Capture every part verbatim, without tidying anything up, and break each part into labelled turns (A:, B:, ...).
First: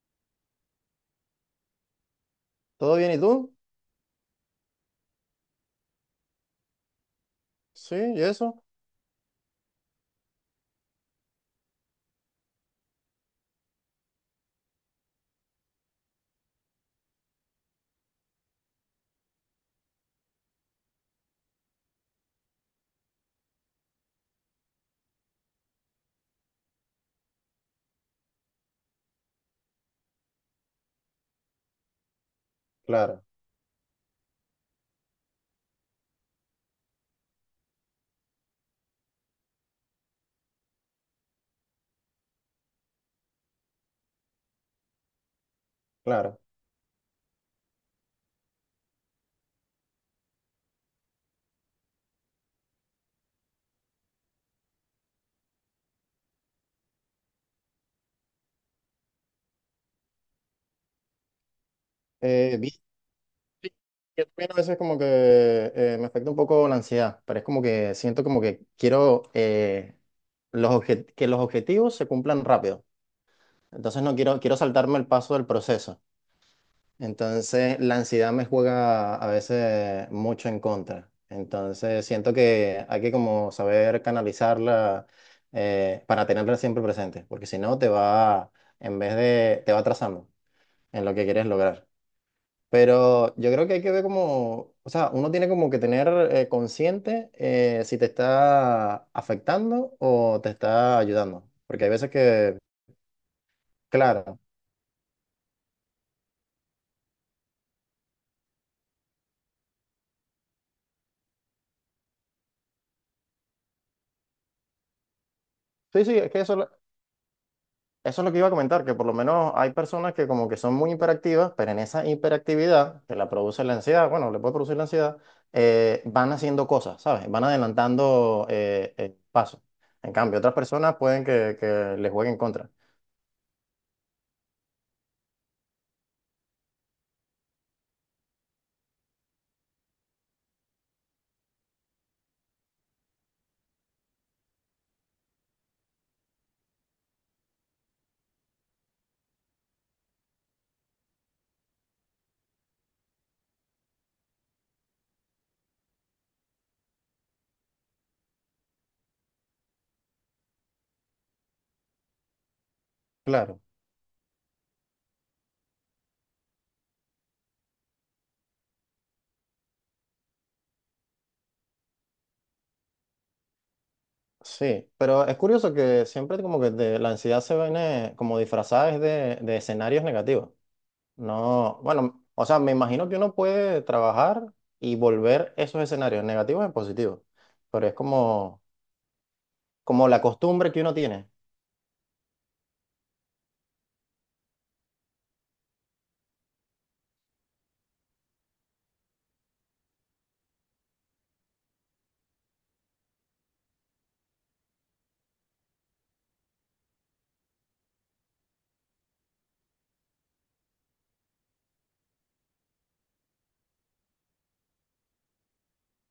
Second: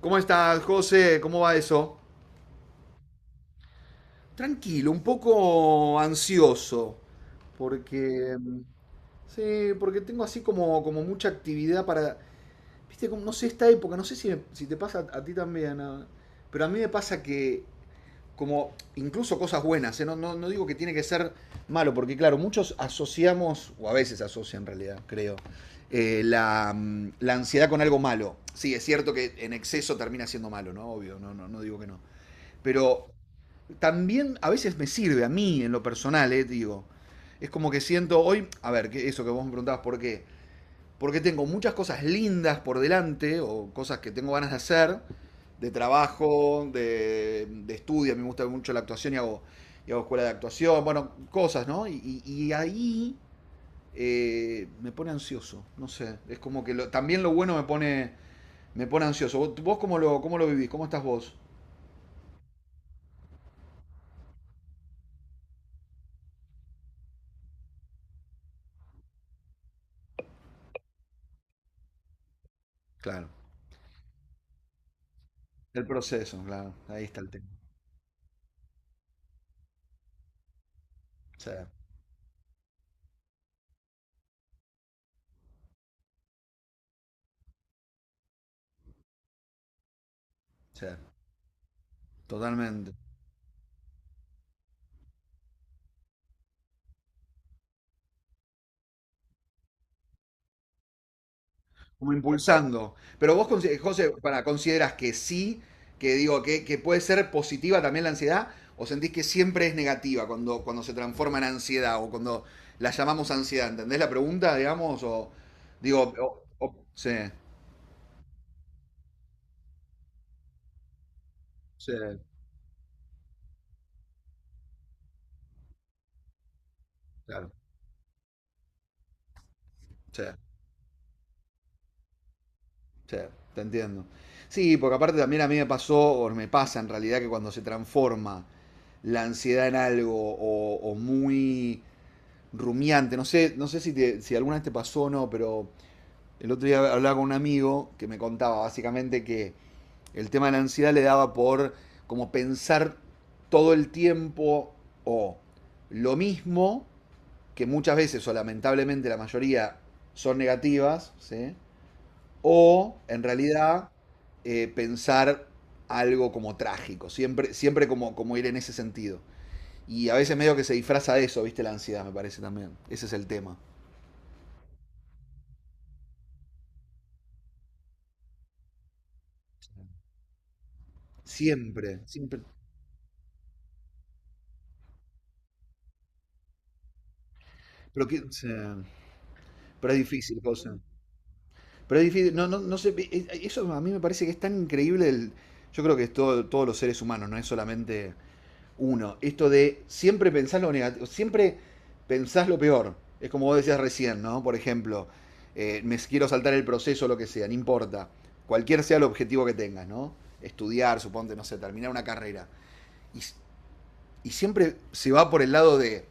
A: ¿Cómo estás, José? ¿Cómo va eso?
B: ¿Todo bien? ¿Y tú?
A: Tranquilo, un poco ansioso,
B: Sí, ¿y
A: porque mm,
B: eso?
A: sí, porque tengo así como, como mucha actividad para, viste, como, no sé, esta época, no sé si, me- si te pasa a, a ti también, ah, pero a mí me pasa que, como, incluso cosas buenas, ¿eh? No, no, no digo que tiene que ser malo, porque claro, muchos asociamos, o a veces asocian en realidad, creo, eh, la, mm, la ansiedad con algo malo. Sí, es cierto que en exceso termina siendo malo, ¿no? Obvio, no, no, no digo que no. Pero
B: Claro,
A: también a veces me sirve a mí en lo personal, eh, digo. Es como que siento hoy, a ver, que eso que vos me preguntabas, ¿por qué? Porque tengo muchas cosas lindas por delante o cosas que tengo ganas de hacer, de
B: claro.
A: trabajo, de, de estudio, a mí me gusta mucho la actuación y hago, y hago escuela de actuación, bueno, cosas, ¿no? Y, y- y ahí eh, me pone ansioso, no sé, es como que lo- también lo bueno me pone, me pone ansioso. ¿Vos, vos cómo lo, cómo lo vivís? ¿Cómo estás vos?
B: Eh, vi- sí, yo también a veces como que eh, me afecta un poco la ansiedad, pero es como que siento como que quiero eh, los obje- que los objetivos se cumplan rápido.
A: Claro,
B: Entonces no quiero, quiero saltarme el paso del
A: el
B: proceso.
A: proceso, claro, ahí está el tema.
B: Entonces la ansiedad me juega a veces mucho en contra.
A: Sí.
B: Entonces siento que hay que como saber canalizarla eh, para tenerla siempre presente, porque si no te va, en vez de, te va atrasando
A: Sí,
B: en lo que quieres lograr.
A: totalmente.
B: Pero yo creo que hay que ver como, o sea, uno tiene como que tener eh, consciente, eh, si te está afectando o te está ayudando. Porque hay veces
A: Como
B: que,
A: impulsando. Pero vos, consi- José,
B: claro,
A: para, ¿consideras que sí, que digo, que, que puede ser positiva también la ansiedad? ¿O sentís que siempre es negativa cuando, cuando se transforma en ansiedad o cuando la llamamos ansiedad? ¿Entendés la pregunta, digamos? O
B: sí,
A: digo,
B: sí, es que
A: o-
B: eso,
A: o- sí,
B: eso es lo que iba a comentar, que por lo menos hay personas que como que son muy hiperactivas, pero en
A: sí,
B: esa hiperactividad que la produce la ansiedad, bueno, le puede producir la ansiedad, eh, van haciendo cosas, ¿sabes? Van
A: claro,
B: adelantando eh, eh, pasos. En
A: sí,
B: cambio, otras personas pueden que, que les jueguen en contra.
A: sí, te entiendo. Sí, porque aparte también a mí me pasó, o me pasa en realidad, que cuando se transforma la ansiedad en algo o, o muy rumiante. No sé, no sé si, te- si alguna vez te pasó o no, pero el otro día hablaba con un amigo que me contaba básicamente que el tema de la ansiedad le daba por como pensar todo el tiempo o lo mismo, que muchas veces o lamentablemente la mayoría son negativas, ¿sí? O en
B: Claro.
A: realidad eh, pensar algo como trágico, siempre, siempre como, como ir en ese sentido. Y a veces medio que se disfraza de eso, ¿viste? La ansiedad, me parece también. Ese es el tema.
B: Sí, pero es curioso que siempre como que de- la ansiedad se viene como disfrazada es de, de escenarios negativos. No,
A: Siempre,
B: bueno,
A: siempre.
B: o sea, me imagino que uno puede trabajar y volver esos escenarios negativos en positivos, pero es
A: Pero, que, o
B: como,
A: sea, pero es
B: como la
A: difícil,
B: costumbre
A: cosa.
B: que uno tiene.
A: Pero es difícil, no, no, no sé, es- eso a mí me parece que es tan increíble, el- yo creo que es todo, todos los seres humanos, no es solamente uno. Esto de siempre pensar lo negativo, siempre pensás lo peor. Es como vos decías recién, ¿no? Por ejemplo, eh, me quiero saltar el proceso, lo que sea, no importa. Cualquier sea el objetivo que tengas, ¿no? Estudiar, suponte, no sé, terminar una carrera. Y, s- y siempre se va por el lado de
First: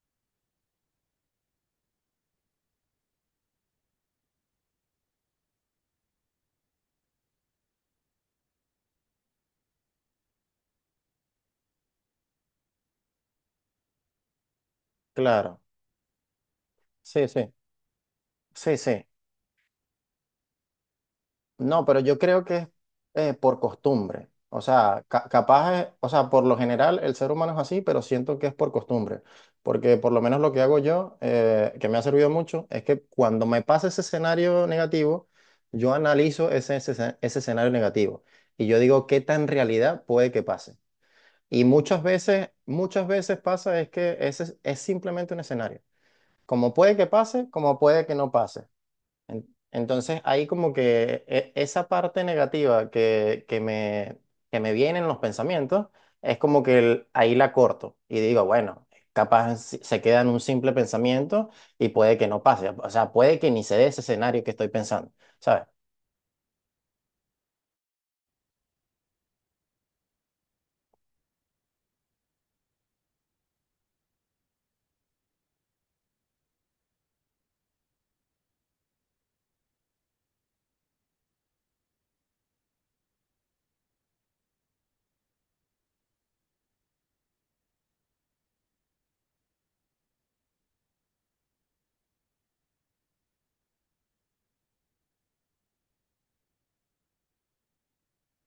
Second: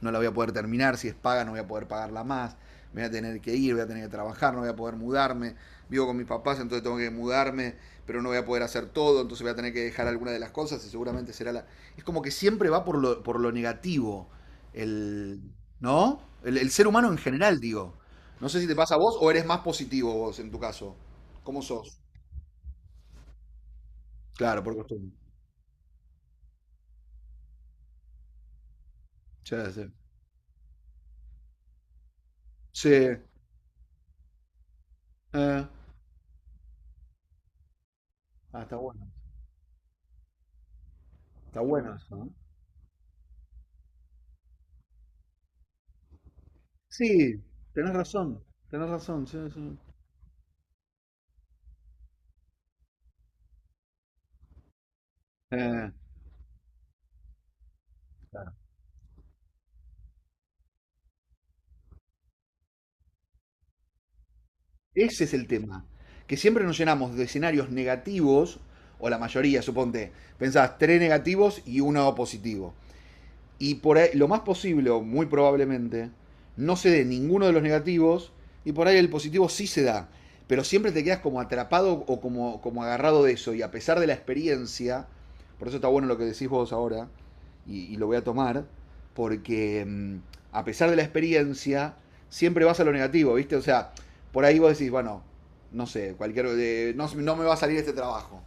A: no la voy a poder terminar, si es paga no voy a poder pagarla más, me voy a tener que ir, voy a tener que trabajar, no voy a poder mudarme, vivo con mis papás, entonces tengo que mudarme, pero no voy a poder hacer todo, entonces voy a tener que dejar alguna de las cosas y seguramente será la... Es como que siempre va por lo, por lo negativo, el,
B: Claro,
A: ¿no? El, el ser humano en
B: sí, sí,
A: general, digo. No sé si te
B: sí,
A: pasa a
B: sí.
A: vos o eres más positivo vos en tu caso. ¿Cómo
B: No,
A: sos?
B: pero yo creo que es eh, por costumbre. O
A: Claro, por
B: sea,
A: costumbre.
B: ca- capaz, es- o sea, por lo general el ser humano es así, pero siento que es por costumbre.
A: Sí, sí.
B: Porque por lo menos lo que hago yo, eh, que me ha servido mucho, es
A: Sí.
B: que cuando me pasa ese escenario negativo,
A: eh,
B: yo analizo ese, ese, ese escenario negativo
A: Ah,
B: y
A: está
B: yo
A: bueno.
B: digo qué tan realidad puede que pase.
A: Está
B: Y
A: bueno
B: muchas
A: eso, ¿no?
B: veces, muchas veces pasa es que ese es es simplemente un escenario. Como puede que
A: Sí,
B: pase, como
A: tenés
B: puede que no
A: razón,
B: pase.
A: tenés razón. Sí,
B: En-
A: sí.
B: Entonces, ahí como que e- esa parte negativa que, que me, que me viene en los pensamientos,
A: Eh,
B: es como que el- ahí la corto y digo, bueno, capaz si- se queda en un simple pensamiento y puede que no pase, o sea, puede que ni se dé ese escenario que estoy pensando,
A: Ese es el
B: ¿sabes?
A: tema. Que siempre nos llenamos de escenarios negativos, o la mayoría, suponte. Pensás tres negativos y uno positivo. Y por ahí, lo más posible, o muy probablemente, no se dé ninguno de los negativos y por ahí el positivo sí se da. Pero siempre te quedas como atrapado o como, como agarrado de eso. Y a pesar de la experiencia, por eso está bueno lo que decís vos ahora, y, y lo voy a tomar, porque mm, a pesar de la experiencia, siempre vas a lo negativo, ¿viste? O sea, por ahí vos decís, bueno, no sé, cualquier. eh, no, no me va a salir este trabajo.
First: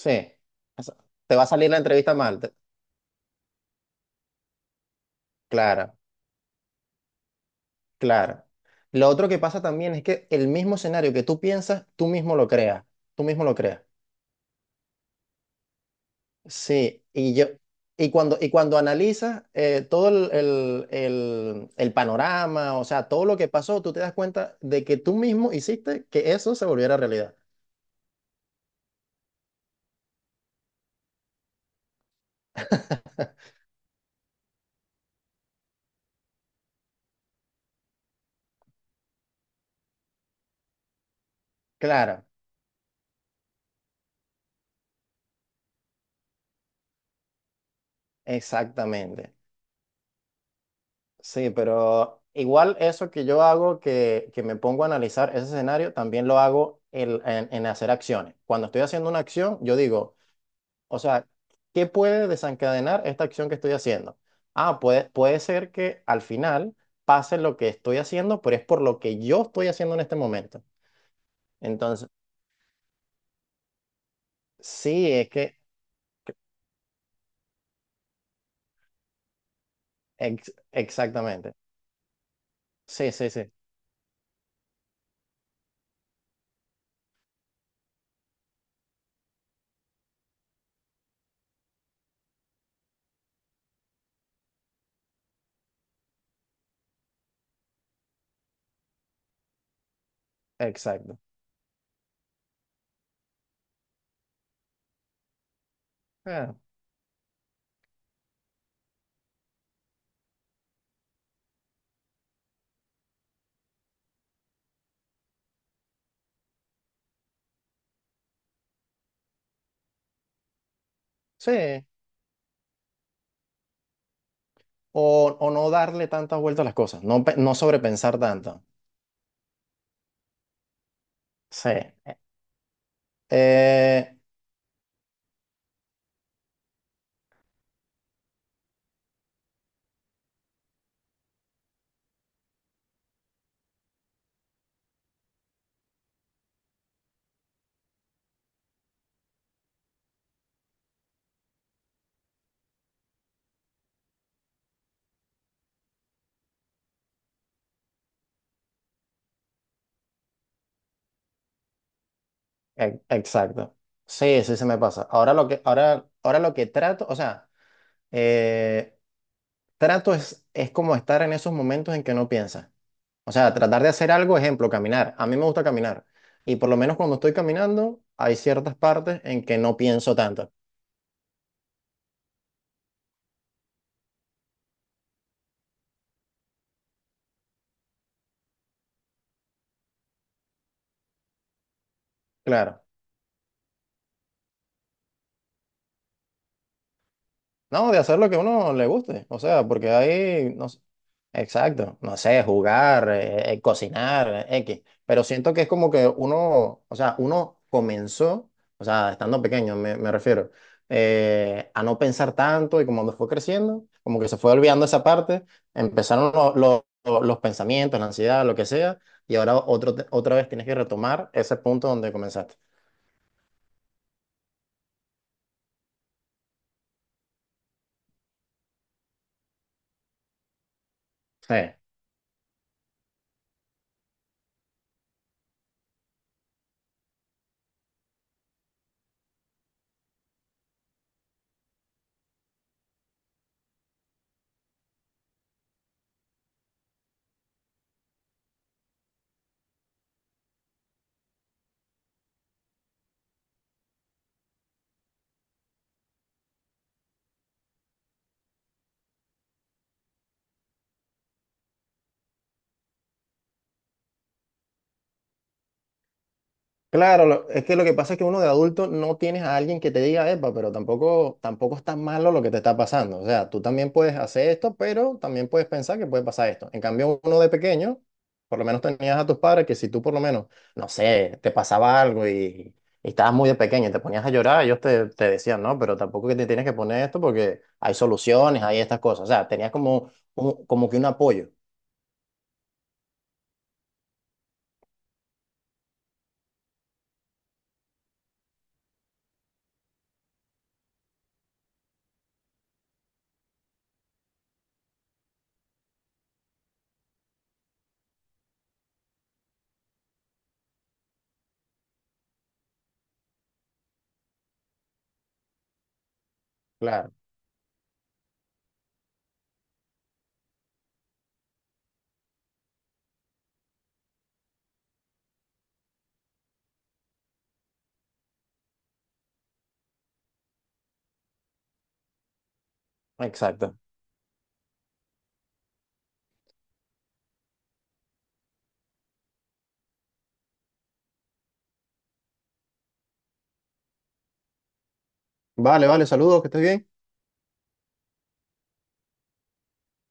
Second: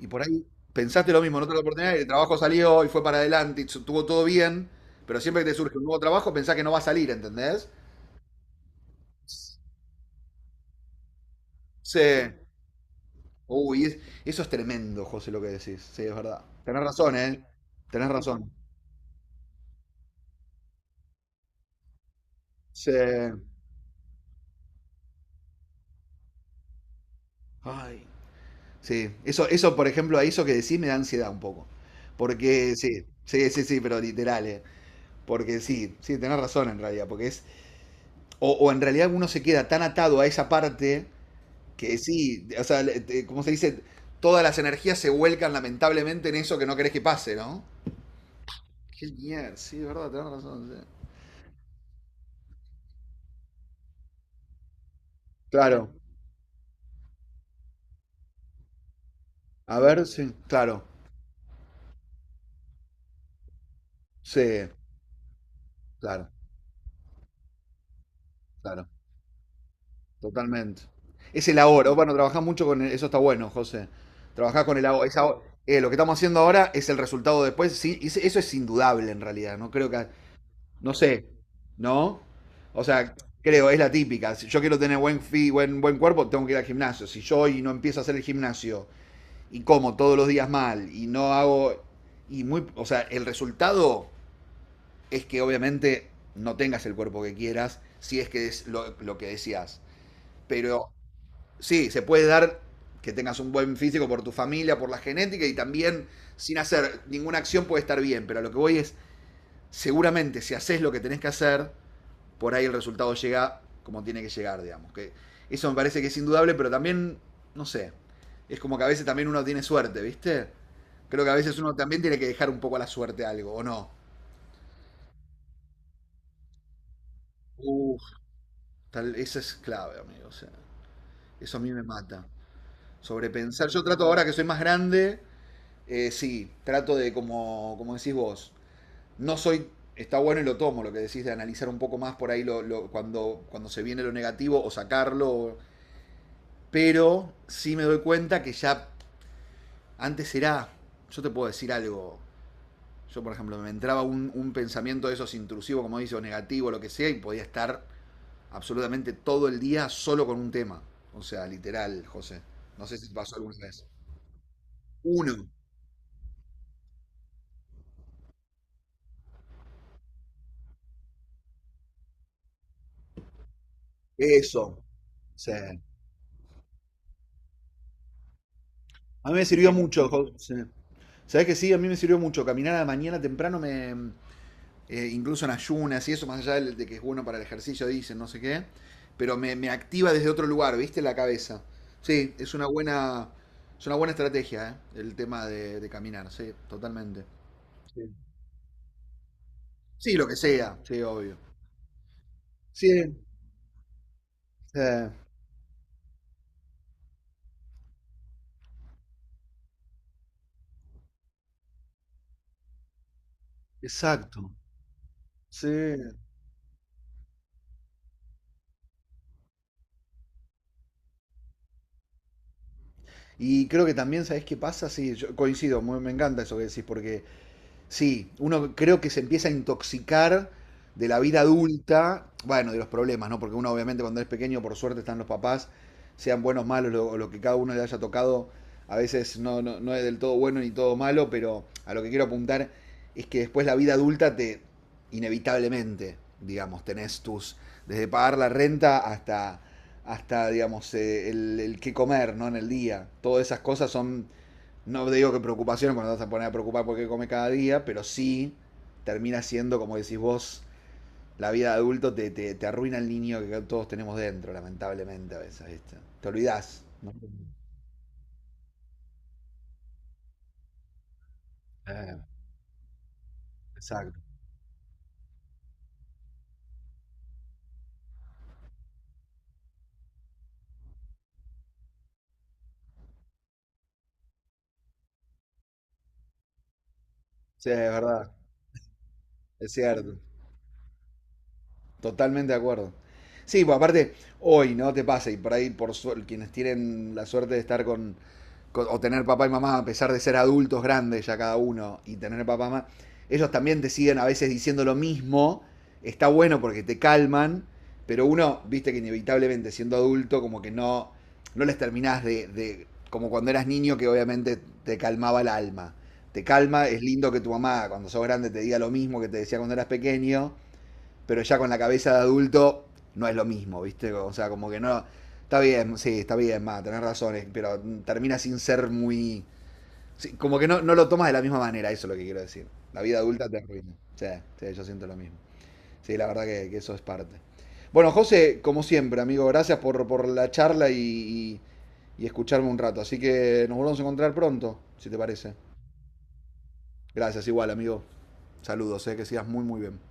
A: Y por ahí
B: Eso-
A: pensaste lo
B: Te
A: mismo
B: va
A: en
B: a
A: otra
B: salir la
A: oportunidad, y el
B: entrevista
A: trabajo
B: mal, te-
A: salió y fue para adelante y estuvo todo bien, pero siempre que te surge un
B: claro,
A: nuevo trabajo pensás que no va a salir, ¿entendés?
B: claro. Lo otro que pasa también es que el mismo escenario que tú piensas, tú
A: Sí.
B: mismo lo creas, tú mismo lo creas.
A: Uy, es- eso es tremendo, José, lo que decís. Sí, es verdad. Tenés
B: Sí,
A: razón,
B: y
A: ¿eh?
B: yo,
A: Tenés
B: y cuando,
A: razón.
B: y cuando analizas, eh, todo el, el- el- el panorama, o
A: Sí.
B: sea, todo lo que pasó, tú te das cuenta de que tú mismo hiciste que eso se volviera realidad.
A: Ay. Sí, eso, eso, por ejemplo, a eso que decís me da ansiedad un poco. Porque sí, sí, sí, sí, pero literal, ¿eh? Porque sí, sí, tenés razón en realidad, porque es... O, o en realidad uno se queda tan atado a esa parte que
B: Claro,
A: sí, o sea, como se dice, todas las energías se vuelcan lamentablemente en eso que no querés que pase, ¿no? Qué
B: exactamente.
A: mierda, sí, de verdad, tenés razón. Sí.
B: Sí, pero igual eso que yo hago, que, que me pongo a analizar ese
A: Claro,
B: escenario, también lo hago el- en, en hacer acciones. Cuando estoy haciendo una acción, yo
A: a ver,
B: digo,
A: sí, claro,
B: o sea, ¿qué puede desencadenar esta acción que estoy haciendo?
A: sí,
B: Ah, puede, puede ser que al
A: claro,
B: final pase lo que estoy haciendo, pero es por
A: claro,
B: lo que yo estoy haciendo en este momento.
A: totalmente. Es el ahora, oh,
B: Entonces,
A: bueno, trabajás mucho con el- eso, está bueno, José. Trabajás con el ahora,
B: sí,
A: es
B: es
A: ahora-
B: que,
A: eh, lo que estamos haciendo ahora es el resultado después, sí, es- eso es indudable en realidad, no creo que
B: ex-
A: no sé,
B: exactamente.
A: ¿no? O
B: Sí,
A: sea,
B: sí, sí,
A: creo, es la típica. Si yo quiero tener buen, fi- buen, buen cuerpo, tengo que ir al gimnasio. Si yo hoy no empiezo a hacer el gimnasio y como todos los días mal y no hago. Y muy, o sea, el resultado es que obviamente no tengas el cuerpo que quieras, si es que es lo, lo que decías. Pero
B: exacto.
A: sí, se puede dar que tengas un buen físico por tu familia, por la genética y también
B: Ah,
A: sin hacer ninguna acción puede estar bien. Pero a lo que voy es, seguramente si haces lo que tenés que hacer, por ahí el resultado llega como tiene que llegar, digamos. Que eso me parece que es indudable, pero también, no sé, es como que a veces también uno tiene suerte, ¿viste? Creo que a veces uno
B: sí,
A: también tiene que dejar un poco a la suerte algo, ¿o no?
B: o, o no darle tantas vueltas a las cosas, no, pe- no sobrepensar tanto.
A: Tal, eso es clave, amigo. O sea, eso a
B: Sí,
A: mí me mata. Sobrepensar. Yo trato
B: eh,
A: ahora que soy más grande, eh, sí, trato de, como, como decís vos, no soy, está bueno y lo tomo, lo que decís de analizar un poco más por ahí lo, lo- cuando, cuando se viene lo negativo o sacarlo, o- pero sí me doy cuenta que ya Antes era, yo te puedo decir algo, yo por ejemplo me entraba un, un pensamiento de esos intrusivo, como dice, o negativo, lo que sea, y podía estar absolutamente todo el día solo con un tema. O sea, literal, José. No sé
B: e-
A: si te pasó alguna
B: exacto.
A: vez.
B: Sí, sí, se me pasa. Ahora lo
A: Uno,
B: que, ahora, ahora lo que trato, o sea... eh, Trato es, es como estar en esos momentos en que no piensas. O sea, tratar de hacer algo, ejemplo,
A: eso.
B: caminar. A mí me
A: Sí.
B: gusta
A: A
B: caminar. Y por lo menos cuando estoy caminando, hay ciertas partes
A: mí me
B: en que
A: sirvió
B: no
A: mucho,
B: pienso tanto.
A: José. ¿Sabes que sí? A mí me sirvió mucho. Caminar a la mañana temprano me, eh, incluso en ayunas y eso, más allá de, que es bueno para el ejercicio, dicen, no sé qué, pero me, me activa desde otro lugar, ¿viste? La cabeza. Sí, es una
B: Claro.
A: buena, es una buena estrategia, ¿eh? El tema de, de caminar, sí, totalmente.
B: No, de
A: Sí,
B: hacer lo que a uno le guste. O sea, porque
A: sí, lo que
B: ahí, no
A: sea,
B: sé,
A: sí, obvio.
B: exacto, no sé, jugar,
A: Sí,
B: eh, eh, cocinar, eh, X.
A: eh,
B: Pero siento que es como que uno, o sea, uno comenzó, o sea, estando pequeño, me, me refiero, eh, a no pensar tanto y como cuando fue creciendo, como que se
A: exacto.
B: fue olvidando esa parte,
A: Sí,
B: empezaron lo- lo- lo- los pensamientos, la ansiedad, lo que sea, y ahora otro, te- otra vez tienes que retomar ese punto donde comenzaste.
A: y creo que también, ¿sabés qué pasa? Sí, yo coincido, muy- me encanta eso que decís, porque Sí, uno creo que se empieza a intoxicar de la vida
B: Sí.
A: adulta, bueno, de los problemas, ¿no? Porque uno obviamente cuando es pequeño, por suerte están los papás, sean buenos, malos, lo, lo que cada uno le haya tocado, a veces no, no, no es del todo bueno ni todo malo, pero a lo que quiero apuntar es que después la vida adulta te, inevitablemente, digamos, tenés tus, desde pagar la renta hasta, hasta digamos, eh, el, el qué comer, ¿no? En el día. Todas esas cosas son no digo que preocupación cuando te vas a poner a preocupar por qué come cada día, pero sí termina siendo, como decís vos, la vida de adulto te, te, te arruina el niño que todos tenemos dentro, lamentablemente a veces, ¿viste? Te olvidás, ¿no?
B: Claro, lo- es que lo que pasa es que uno de adulto no tienes a alguien que te diga, epa, pero tampoco, tampoco es tan
A: Eh,
B: malo lo que te está pasando. O sea, tú también puedes
A: exacto.
B: hacer esto, pero también puedes pensar que puede pasar esto. En cambio, uno de pequeño, por lo menos tenías a tus padres que si tú por lo menos, no sé, te pasaba algo y, y estabas muy de pequeño y te ponías a llorar, ellos te, te decían, no, pero tampoco que te tienes que poner esto porque
A: Sí, es
B: hay
A: verdad,
B: soluciones, hay estas cosas. O sea, tenías
A: es
B: como,
A: cierto.
B: un- como que un apoyo.
A: Totalmente de acuerdo. Sí, pues aparte, hoy, ¿no? Te pasa, y por ahí, por su- quienes tienen la suerte de estar con, con- o tener papá y mamá, a pesar de ser adultos grandes ya cada uno, y tener papá y mamá, ellos también te siguen a veces diciendo lo mismo, está bueno porque te calman, pero uno, viste que inevitablemente siendo adulto, como que no, no les terminás de, de- como cuando eras niño, que obviamente te calmaba el alma. Te calma, es
B: Claro,
A: lindo que tu mamá, cuando sos grande, te diga lo mismo que te decía cuando eras pequeño, pero ya con la cabeza de adulto no es lo mismo, ¿viste? O sea, como que no. Está bien, sí, está bien, más, tenés razones, pero termina sin ser muy. sí, como que no, no lo tomas de la misma manera, eso es lo que quiero decir. La vida adulta te
B: exacto.
A: arruina. Sí, sí, yo siento lo mismo. Sí, la verdad que, que eso es parte. Bueno, José, como siempre, amigo, gracias por, por la charla y, y- y escucharme un rato. Así que nos volvemos a encontrar pronto, si te parece.
B: Vale, vale, saludos, que estés bien.
A: Gracias, igual, amigo. Saludos, eh, que sigas muy, muy bien.